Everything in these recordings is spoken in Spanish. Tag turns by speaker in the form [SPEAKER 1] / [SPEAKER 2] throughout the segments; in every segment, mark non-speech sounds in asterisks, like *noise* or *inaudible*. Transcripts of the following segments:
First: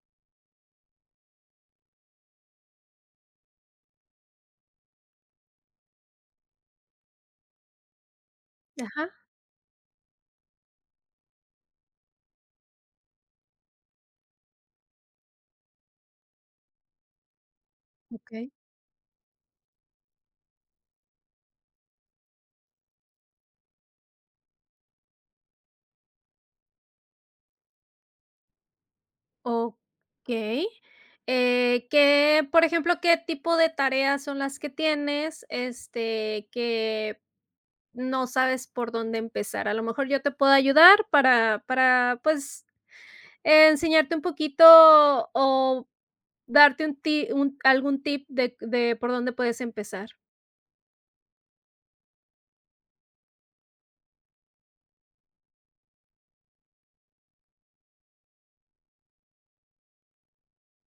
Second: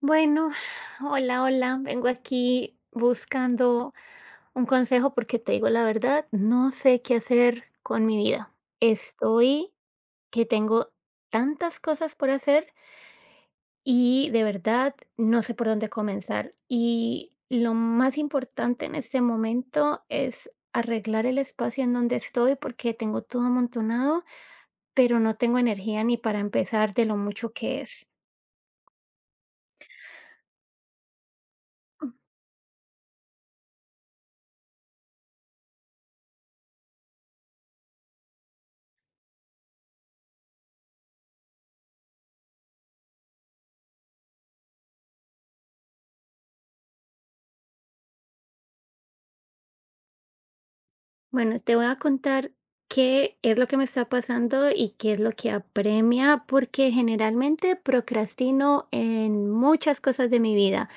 [SPEAKER 1] Bueno, hola, hola. Vengo aquí buscando un consejo porque te digo la verdad, no sé qué hacer con mi vida.
[SPEAKER 2] Ajá,
[SPEAKER 1] Estoy que tengo tantas cosas por hacer y de verdad no sé por dónde comenzar. Y lo más
[SPEAKER 2] okey.
[SPEAKER 1] importante en este momento es arreglar el espacio en donde estoy porque tengo todo amontonado, pero no tengo energía ni para empezar de lo mucho que es.
[SPEAKER 2] Okey. ¿Qué, por ejemplo, qué tipo de tareas son las que tienes, que no sabes por dónde empezar? A lo mejor yo te puedo ayudar para, pues, enseñarte un poquito o darte un algún tip de por dónde puedes empezar.
[SPEAKER 1] Bueno, te voy a contar qué es lo que me está pasando y qué es lo que apremia, porque generalmente procrastino en muchas cosas de mi vida,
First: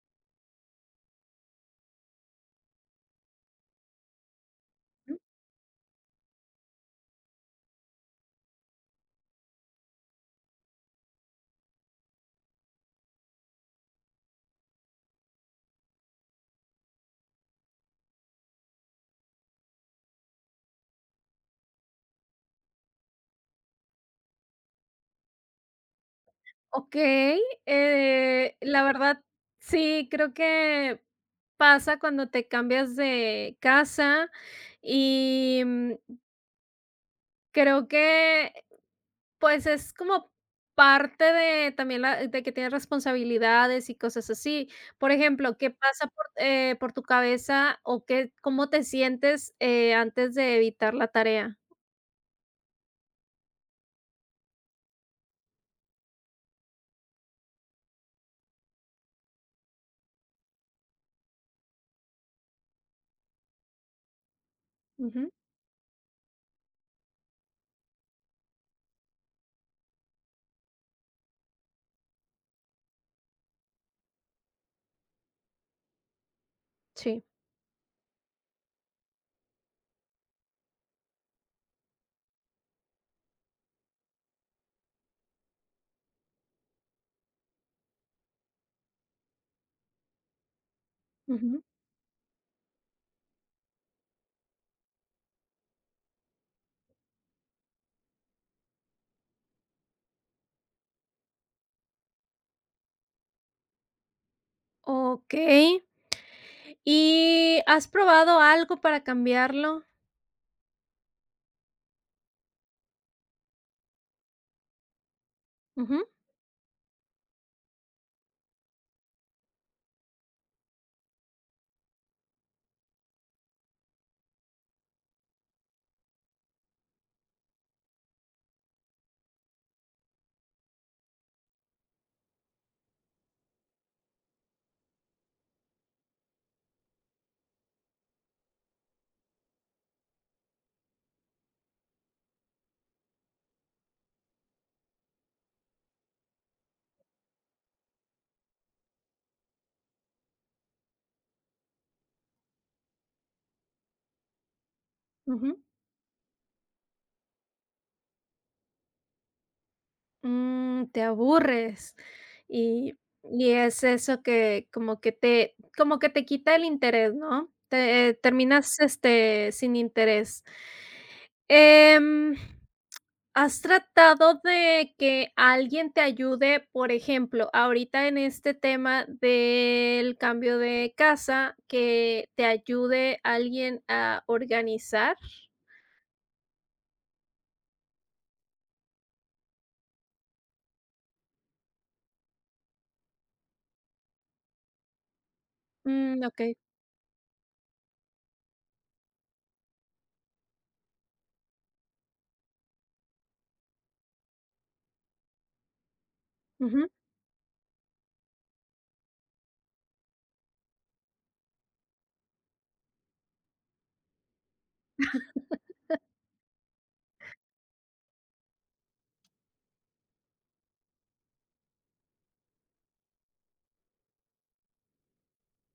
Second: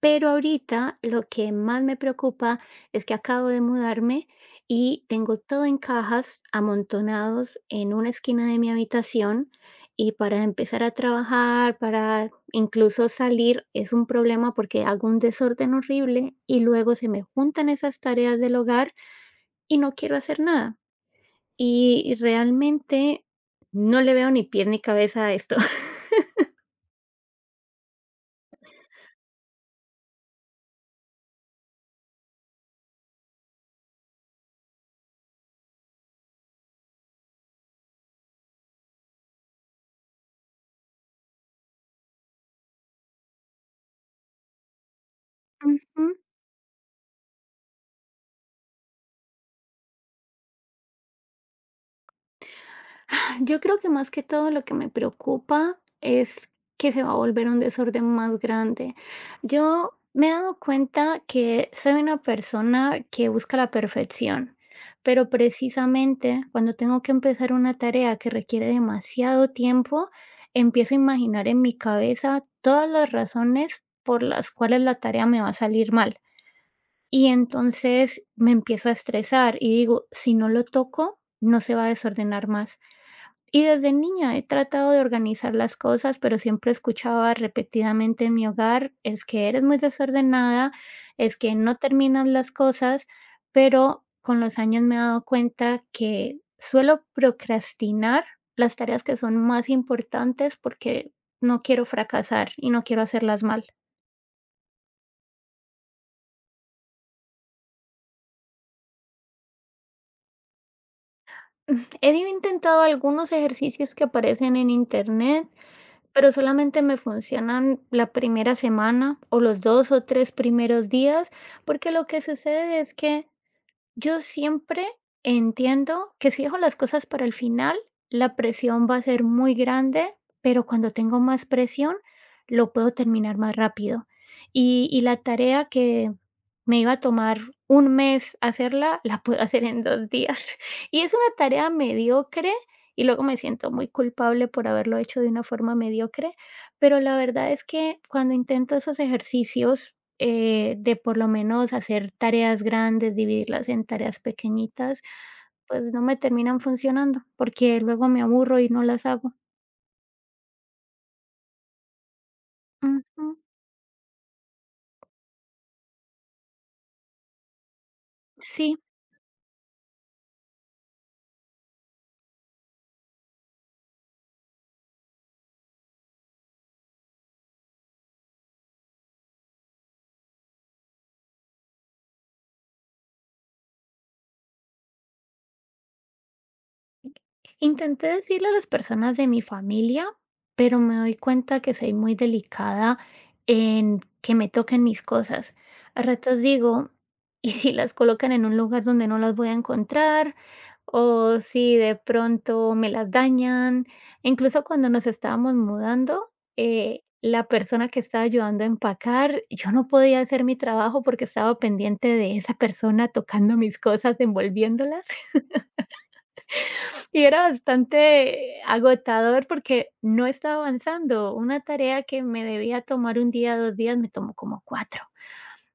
[SPEAKER 1] pero ahorita lo que más me preocupa es que acabo de mudarme y
[SPEAKER 2] Ujú.
[SPEAKER 1] tengo todo en cajas amontonados en una esquina de mi habitación y para empezar a trabajar, para incluso salir, es un problema porque hago un desorden horrible y luego se me juntan esas tareas del hogar y no quiero hacer nada. Y realmente no le veo ni pie ni cabeza a esto.
[SPEAKER 2] Okey, la verdad, sí, creo que pasa cuando te cambias de casa y, creo que, pues, es como parte de también la de que tienes responsabilidades y cosas así. Por ejemplo,
[SPEAKER 1] *laughs*
[SPEAKER 2] ¿qué pasa
[SPEAKER 1] Ujú.
[SPEAKER 2] por tu cabeza o qué cómo te sientes, antes de evitar la tarea?
[SPEAKER 1] Yo creo que más que todo lo que me preocupa es que se va a volver un desorden más grande. Yo me he dado cuenta que soy una persona que busca la perfección, pero
[SPEAKER 2] Ujú,
[SPEAKER 1] precisamente cuando tengo que empezar una tarea que requiere demasiado tiempo, empiezo a imaginar en mi cabeza todas las razones por las cuales la tarea me va a salir mal.
[SPEAKER 2] sí,
[SPEAKER 1] Y entonces me empiezo a estresar y digo, si no lo toco, no se va a desordenar más. Y desde niña he tratado de organizar las cosas, pero siempre escuchaba repetidamente en mi hogar, es que eres muy desordenada, es que
[SPEAKER 2] ujú.
[SPEAKER 1] no terminas las cosas, pero con los años me he dado cuenta que suelo procrastinar las tareas que son más importantes porque no quiero fracasar y no quiero hacerlas mal.
[SPEAKER 2] Okey, ¿y has probado algo para cambiarlo?
[SPEAKER 1] He intentado algunos ejercicios que aparecen en internet,
[SPEAKER 2] Ujú.
[SPEAKER 1] pero solamente me funcionan la primera semana o los dos o tres primeros días, porque lo que sucede es que yo siempre entiendo que si dejo las cosas para el final, la presión va a ser muy grande, pero cuando tengo más presión, lo puedo terminar más rápido. Y la tarea que me iba a tomar un mes hacerla, la puedo *laughs* hacer en dos días. *laughs* Y es una tarea mediocre y luego me siento muy culpable por haberlo hecho de una forma mediocre, pero la verdad es que cuando intento esos ejercicios, de por lo menos hacer tareas grandes, dividirlas en tareas pequeñitas,
[SPEAKER 2] Ujú.
[SPEAKER 1] pues no me terminan funcionando, porque luego me aburro y no las hago.
[SPEAKER 2] Mm, te aburres. Y
[SPEAKER 1] Ujú,
[SPEAKER 2] y es eso que como que te quita el interés, ¿no? Te
[SPEAKER 1] sí.
[SPEAKER 2] terminas, sin interés. Em, ¿Has tratado de que alguien te ayude? Por ejemplo, ahorita en este tema del cambio de casa, que te ayude alguien a organizar.
[SPEAKER 1] Intenté decirle a las personas de mi familia, pero me doy cuenta que soy muy delicada en que me toquen mis cosas. A
[SPEAKER 2] Mm,
[SPEAKER 1] ratos
[SPEAKER 2] okey.
[SPEAKER 1] digo, ¿y si las colocan en un lugar donde no las voy a encontrar? ¿O si de pronto me las dañan? Incluso cuando nos estábamos mudando, la persona que estaba ayudando a empacar, yo no podía hacer mi trabajo porque estaba pendiente de esa persona tocando mis cosas, envolviéndolas. Y era bastante agotador porque no estaba avanzando. Una tarea que me debía tomar un día, 2 días, me tomó como cuatro.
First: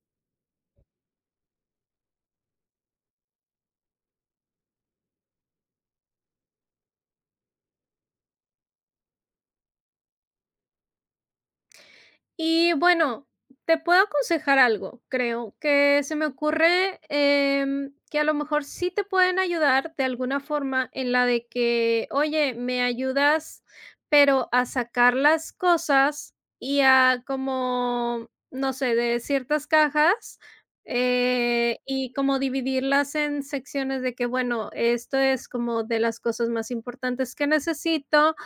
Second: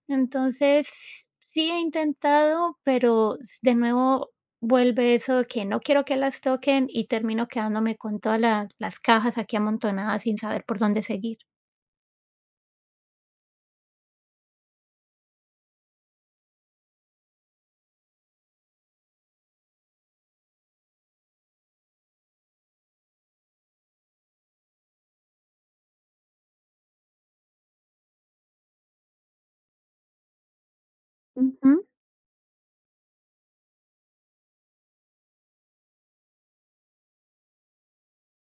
[SPEAKER 1] Entonces, sí he intentado, pero s de nuevo vuelve eso de que no quiero que las toquen y termino quedándome con todas la las cajas aquí amontonadas sin saber por dónde seguir.
[SPEAKER 2] Y bueno, te puedo aconsejar algo, creo, que se me ocurre que a lo mejor sí te pueden ayudar de alguna forma en la de que, oye, me ayudas, pero a sacar las cosas y a como, no sé, de ciertas cajas.
[SPEAKER 1] Ujú,
[SPEAKER 2] Y como dividirlas en secciones de que, bueno, esto es como de las cosas más importantes que necesito,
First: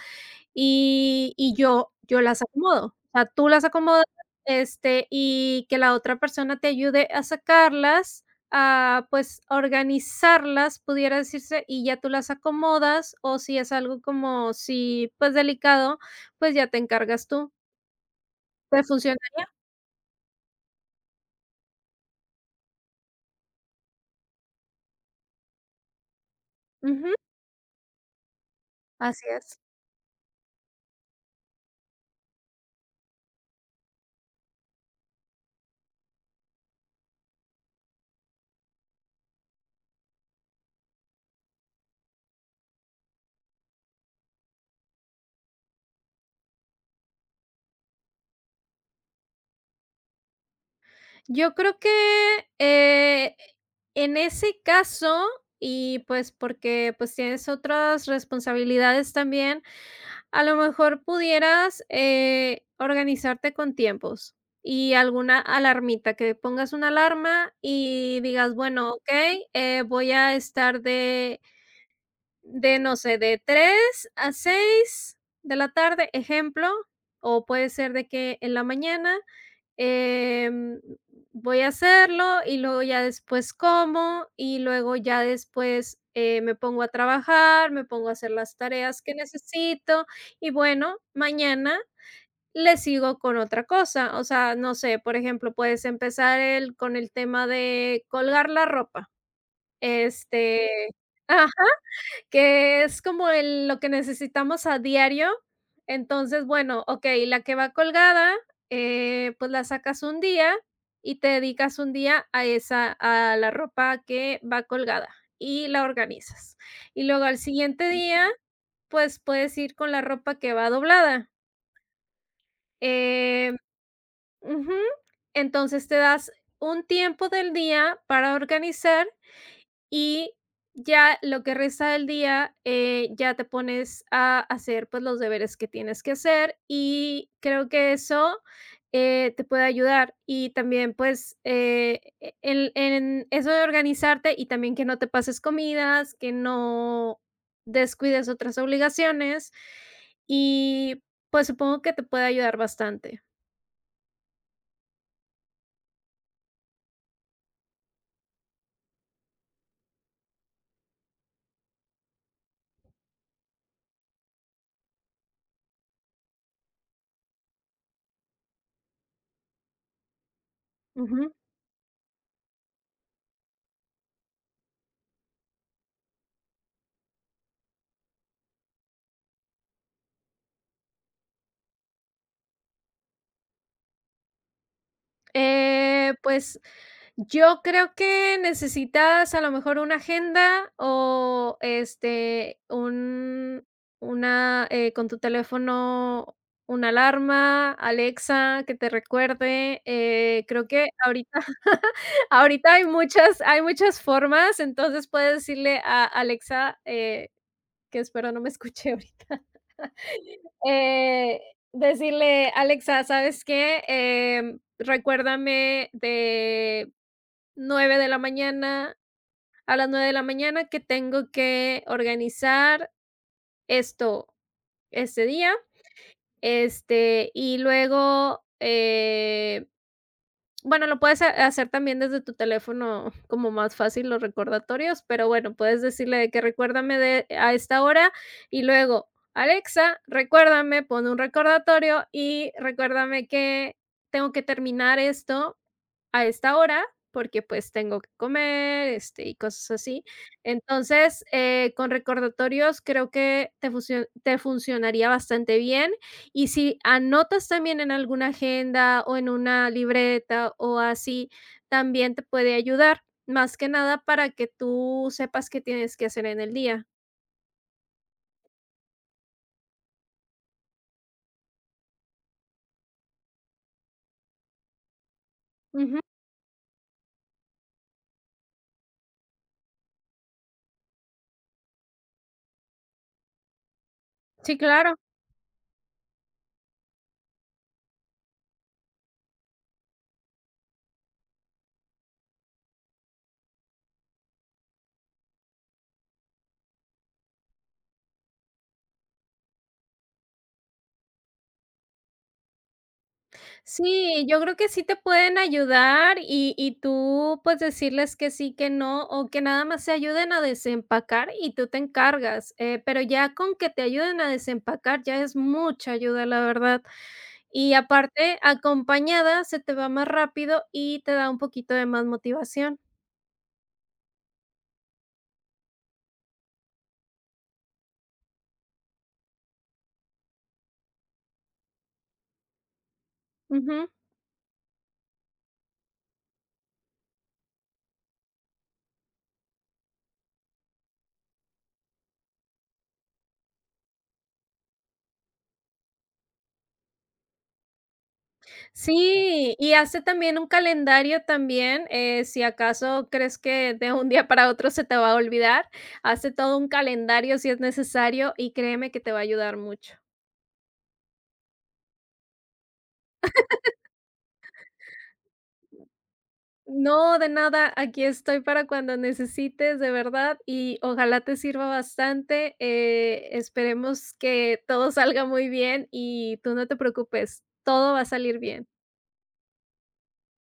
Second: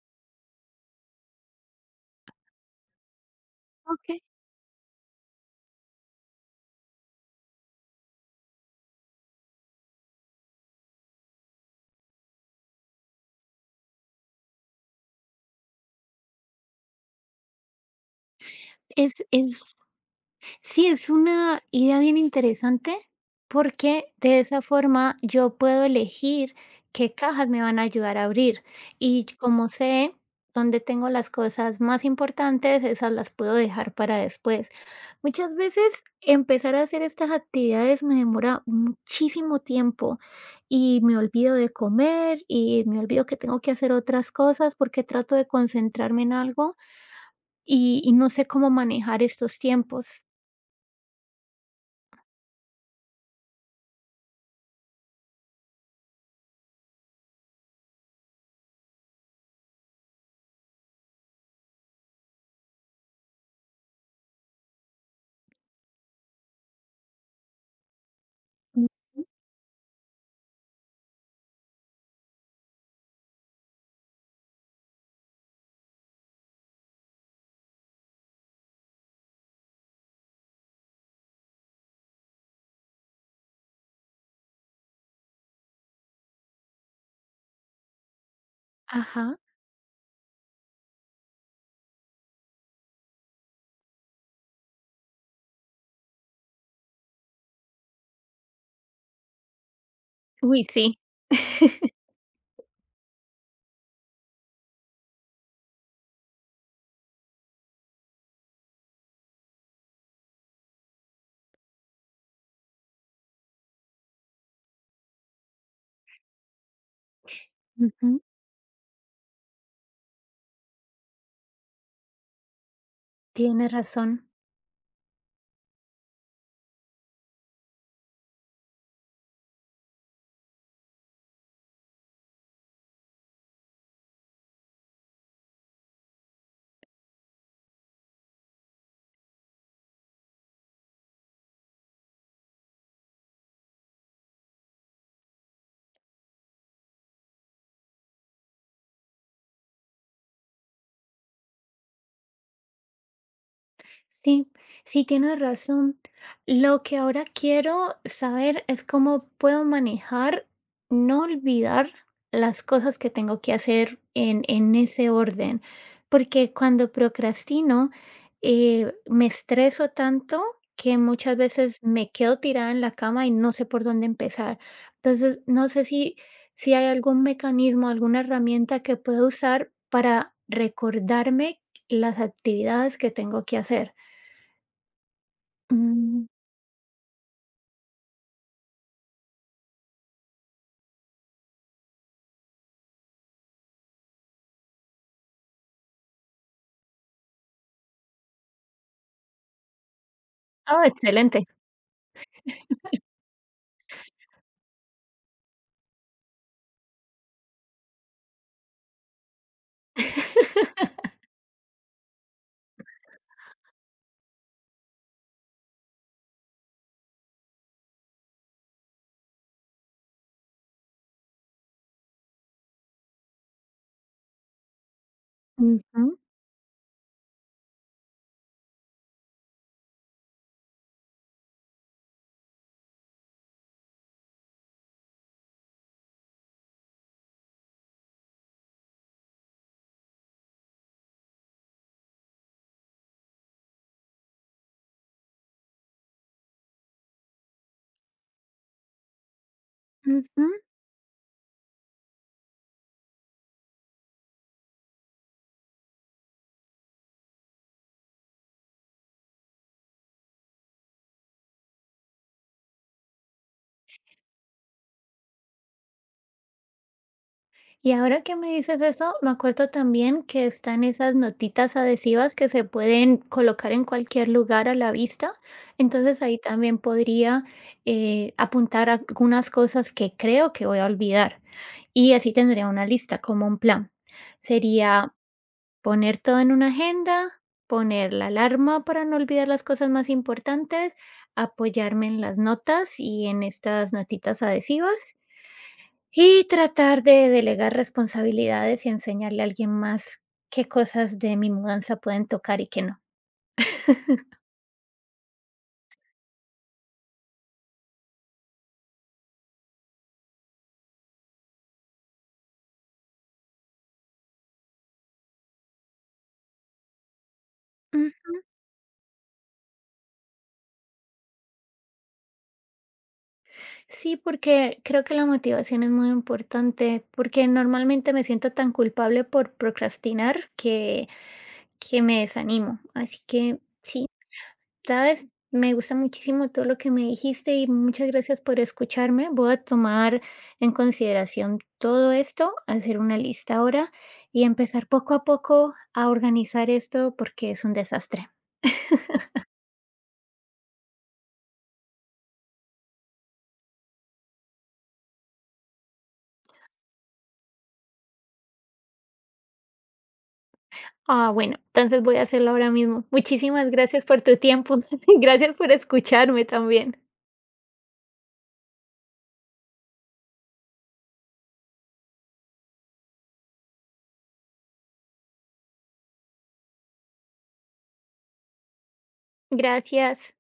[SPEAKER 2] y yo las acomodo. O sea, tú las acomodas,
[SPEAKER 1] okey.
[SPEAKER 2] y que la otra persona te ayude a sacarlas, a, pues, organizarlas, pudiera decirse, y ya tú las acomodas, o si es algo como si pues, delicado, pues, ya te encargas tú. ¿Te
[SPEAKER 1] Es
[SPEAKER 2] funcionaría?
[SPEAKER 1] es sí, es una idea bien interesante porque de esa forma yo puedo elegir qué
[SPEAKER 2] Ujú,
[SPEAKER 1] cajas me van a ayudar a abrir y
[SPEAKER 2] así es.
[SPEAKER 1] como sé dónde tengo las cosas más importantes, esas las puedo dejar para después. Muchas veces empezar a hacer estas actividades me demora muchísimo tiempo y me olvido de comer y me olvido que tengo que hacer otras cosas porque trato de concentrarme en algo y no sé cómo manejar estos tiempos.
[SPEAKER 2] Yo creo que, eh, en ese caso, y, pues, porque, pues, tienes otras responsabilidades también. A lo mejor pudieras, organizarte con tiempos y alguna alarmita, que pongas una alarma y digas:
[SPEAKER 1] Mm,
[SPEAKER 2] "Bueno, okey, voy a estar de no sé, de 3 a 6 de la tarde", ejemplo, o puede ser de que en la mañana. Em, Voy a hacerlo y luego ya después como y luego ya después, me pongo a trabajar, me pongo a hacer las tareas que
[SPEAKER 1] ajá.
[SPEAKER 2] necesito y bueno, mañana le sigo con otra cosa. O sea, no sé, por ejemplo, puedes empezar el con el tema de colgar la ropa.
[SPEAKER 1] Uy,
[SPEAKER 2] Este
[SPEAKER 1] sí. *laughs*
[SPEAKER 2] que es como el lo que necesitamos a diario. Entonces, bueno, okey, la que va colgada, pues la sacas un día y te dedicas un día a esa a la ropa que va colgada y la organizas. Y luego al siguiente
[SPEAKER 1] Ujú,
[SPEAKER 2] día, pues puedes ir con la ropa que va doblada. Eh,
[SPEAKER 1] tiene razón.
[SPEAKER 2] ujú. Entonces te das un tiempo del día para organizar y ya lo que resta del día, ya te pones a hacer, pues, los deberes que tienes que hacer, y creo que eso, te puede ayudar. Y también, pues, e el en eso de organizarte y también que no te pases comidas, que no descuides otras obligaciones, y, pues, supongo que te puede ayudar bastante.
[SPEAKER 1] Sí, sí tienes razón. Lo que ahora quiero saber es cómo puedo manejar, no olvidar las cosas que tengo que hacer en ese orden, porque cuando procrastino, me estreso tanto que muchas veces me quedo tirada en la cama y no sé por dónde empezar. Entonces, no sé si hay algún mecanismo, alguna herramienta que pueda usar para recordarme las actividades que tengo que hacer. Mm.
[SPEAKER 2] Pues, yo creo que necesitas a lo mejor una agenda o, con tu teléfono, una alarma, Alexa, que te recuerde, creo
[SPEAKER 1] Ah,
[SPEAKER 2] que ahorita
[SPEAKER 1] excelente.
[SPEAKER 2] *laughs* ahorita hay muchas formas, entonces puedes decirle a Alexa, que espero no me escuche *laughs* ahorita, eh, decirle: "Alexa, ¿sabes qué? Recuérdame de 9 de la mañana, a las 9 de la mañana que tengo que organizar esto este día,
[SPEAKER 1] Ujú,
[SPEAKER 2] y luego, bueno, lo puedes ha hacer también desde tu teléfono como más fácil los recordatorios, pero bueno, puedes decirle de que recuérdame de a esta hora y luego: "Alexa, recuérdame, pon un recordatorio y recuérdame que tengo que terminar esto a esta hora, porque, pues, tengo que comer, y cosas así.
[SPEAKER 1] ujú.
[SPEAKER 2] Entonces, con recordatorios creo que te funcionaría bastante bien. Y si anotas también en alguna agenda o en una libreta o así, también te puede ayudar, más que nada para que tú sepas qué tienes que hacer en el día.
[SPEAKER 1] Y ahora que me dices eso, me acuerdo también que están esas notitas adhesivas que se pueden colocar en cualquier lugar a la vista.
[SPEAKER 2] Ujú.
[SPEAKER 1] Entonces ahí también podría apuntar algunas cosas que creo que voy a olvidar y así tendría una lista como un plan.
[SPEAKER 2] Sí, claro.
[SPEAKER 1] Sería poner todo en una agenda, poner la alarma para no olvidar las cosas más importantes, apoyarme en las notas y en estas notitas adhesivas y tratar de delegar responsabilidades y enseñarle a alguien más qué cosas de mi mudanza pueden tocar y qué no.
[SPEAKER 2] Sí, yo creo que sí te pueden ayudar y tú, pues, decirles que sí, que no, o que nada más se ayuden a desempacar y tú te encargas, pero ya con que te ayuden a desempacar ya es mucha ayuda, la verdad. Y
[SPEAKER 1] Mm,
[SPEAKER 2] aparte, acompañada se te va más rápido y te da un poquito de más motivación.
[SPEAKER 1] sí, porque creo que la motivación es muy importante, porque normalmente me siento tan culpable por procrastinar que me desanimo. Así que
[SPEAKER 2] Ujú.
[SPEAKER 1] sí, ¿sabes? Me gusta muchísimo todo lo que me dijiste y muchas gracias por escucharme. Voy a tomar en consideración todo esto, hacer una lista ahora y empezar poco a poco a organizar esto porque es un desastre.
[SPEAKER 2] Sí, y hace también un calendario también, si acaso crees que de un día para otro se te va a olvidar, hace todo un calendario si es necesario y créeme que te va a ayudar mucho.
[SPEAKER 1] Ah, bueno, entonces voy a hacerlo ahora mismo. Muchísimas gracias por tu tiempo. *laughs* Gracias por escucharme también.
[SPEAKER 2] No, de nada, aquí estoy para cuando necesites, de verdad, y ojalá te sirva bastante. Esperemos que todo salga muy bien y tú no te preocupes, todo va a salir bien.
[SPEAKER 1] Gracias.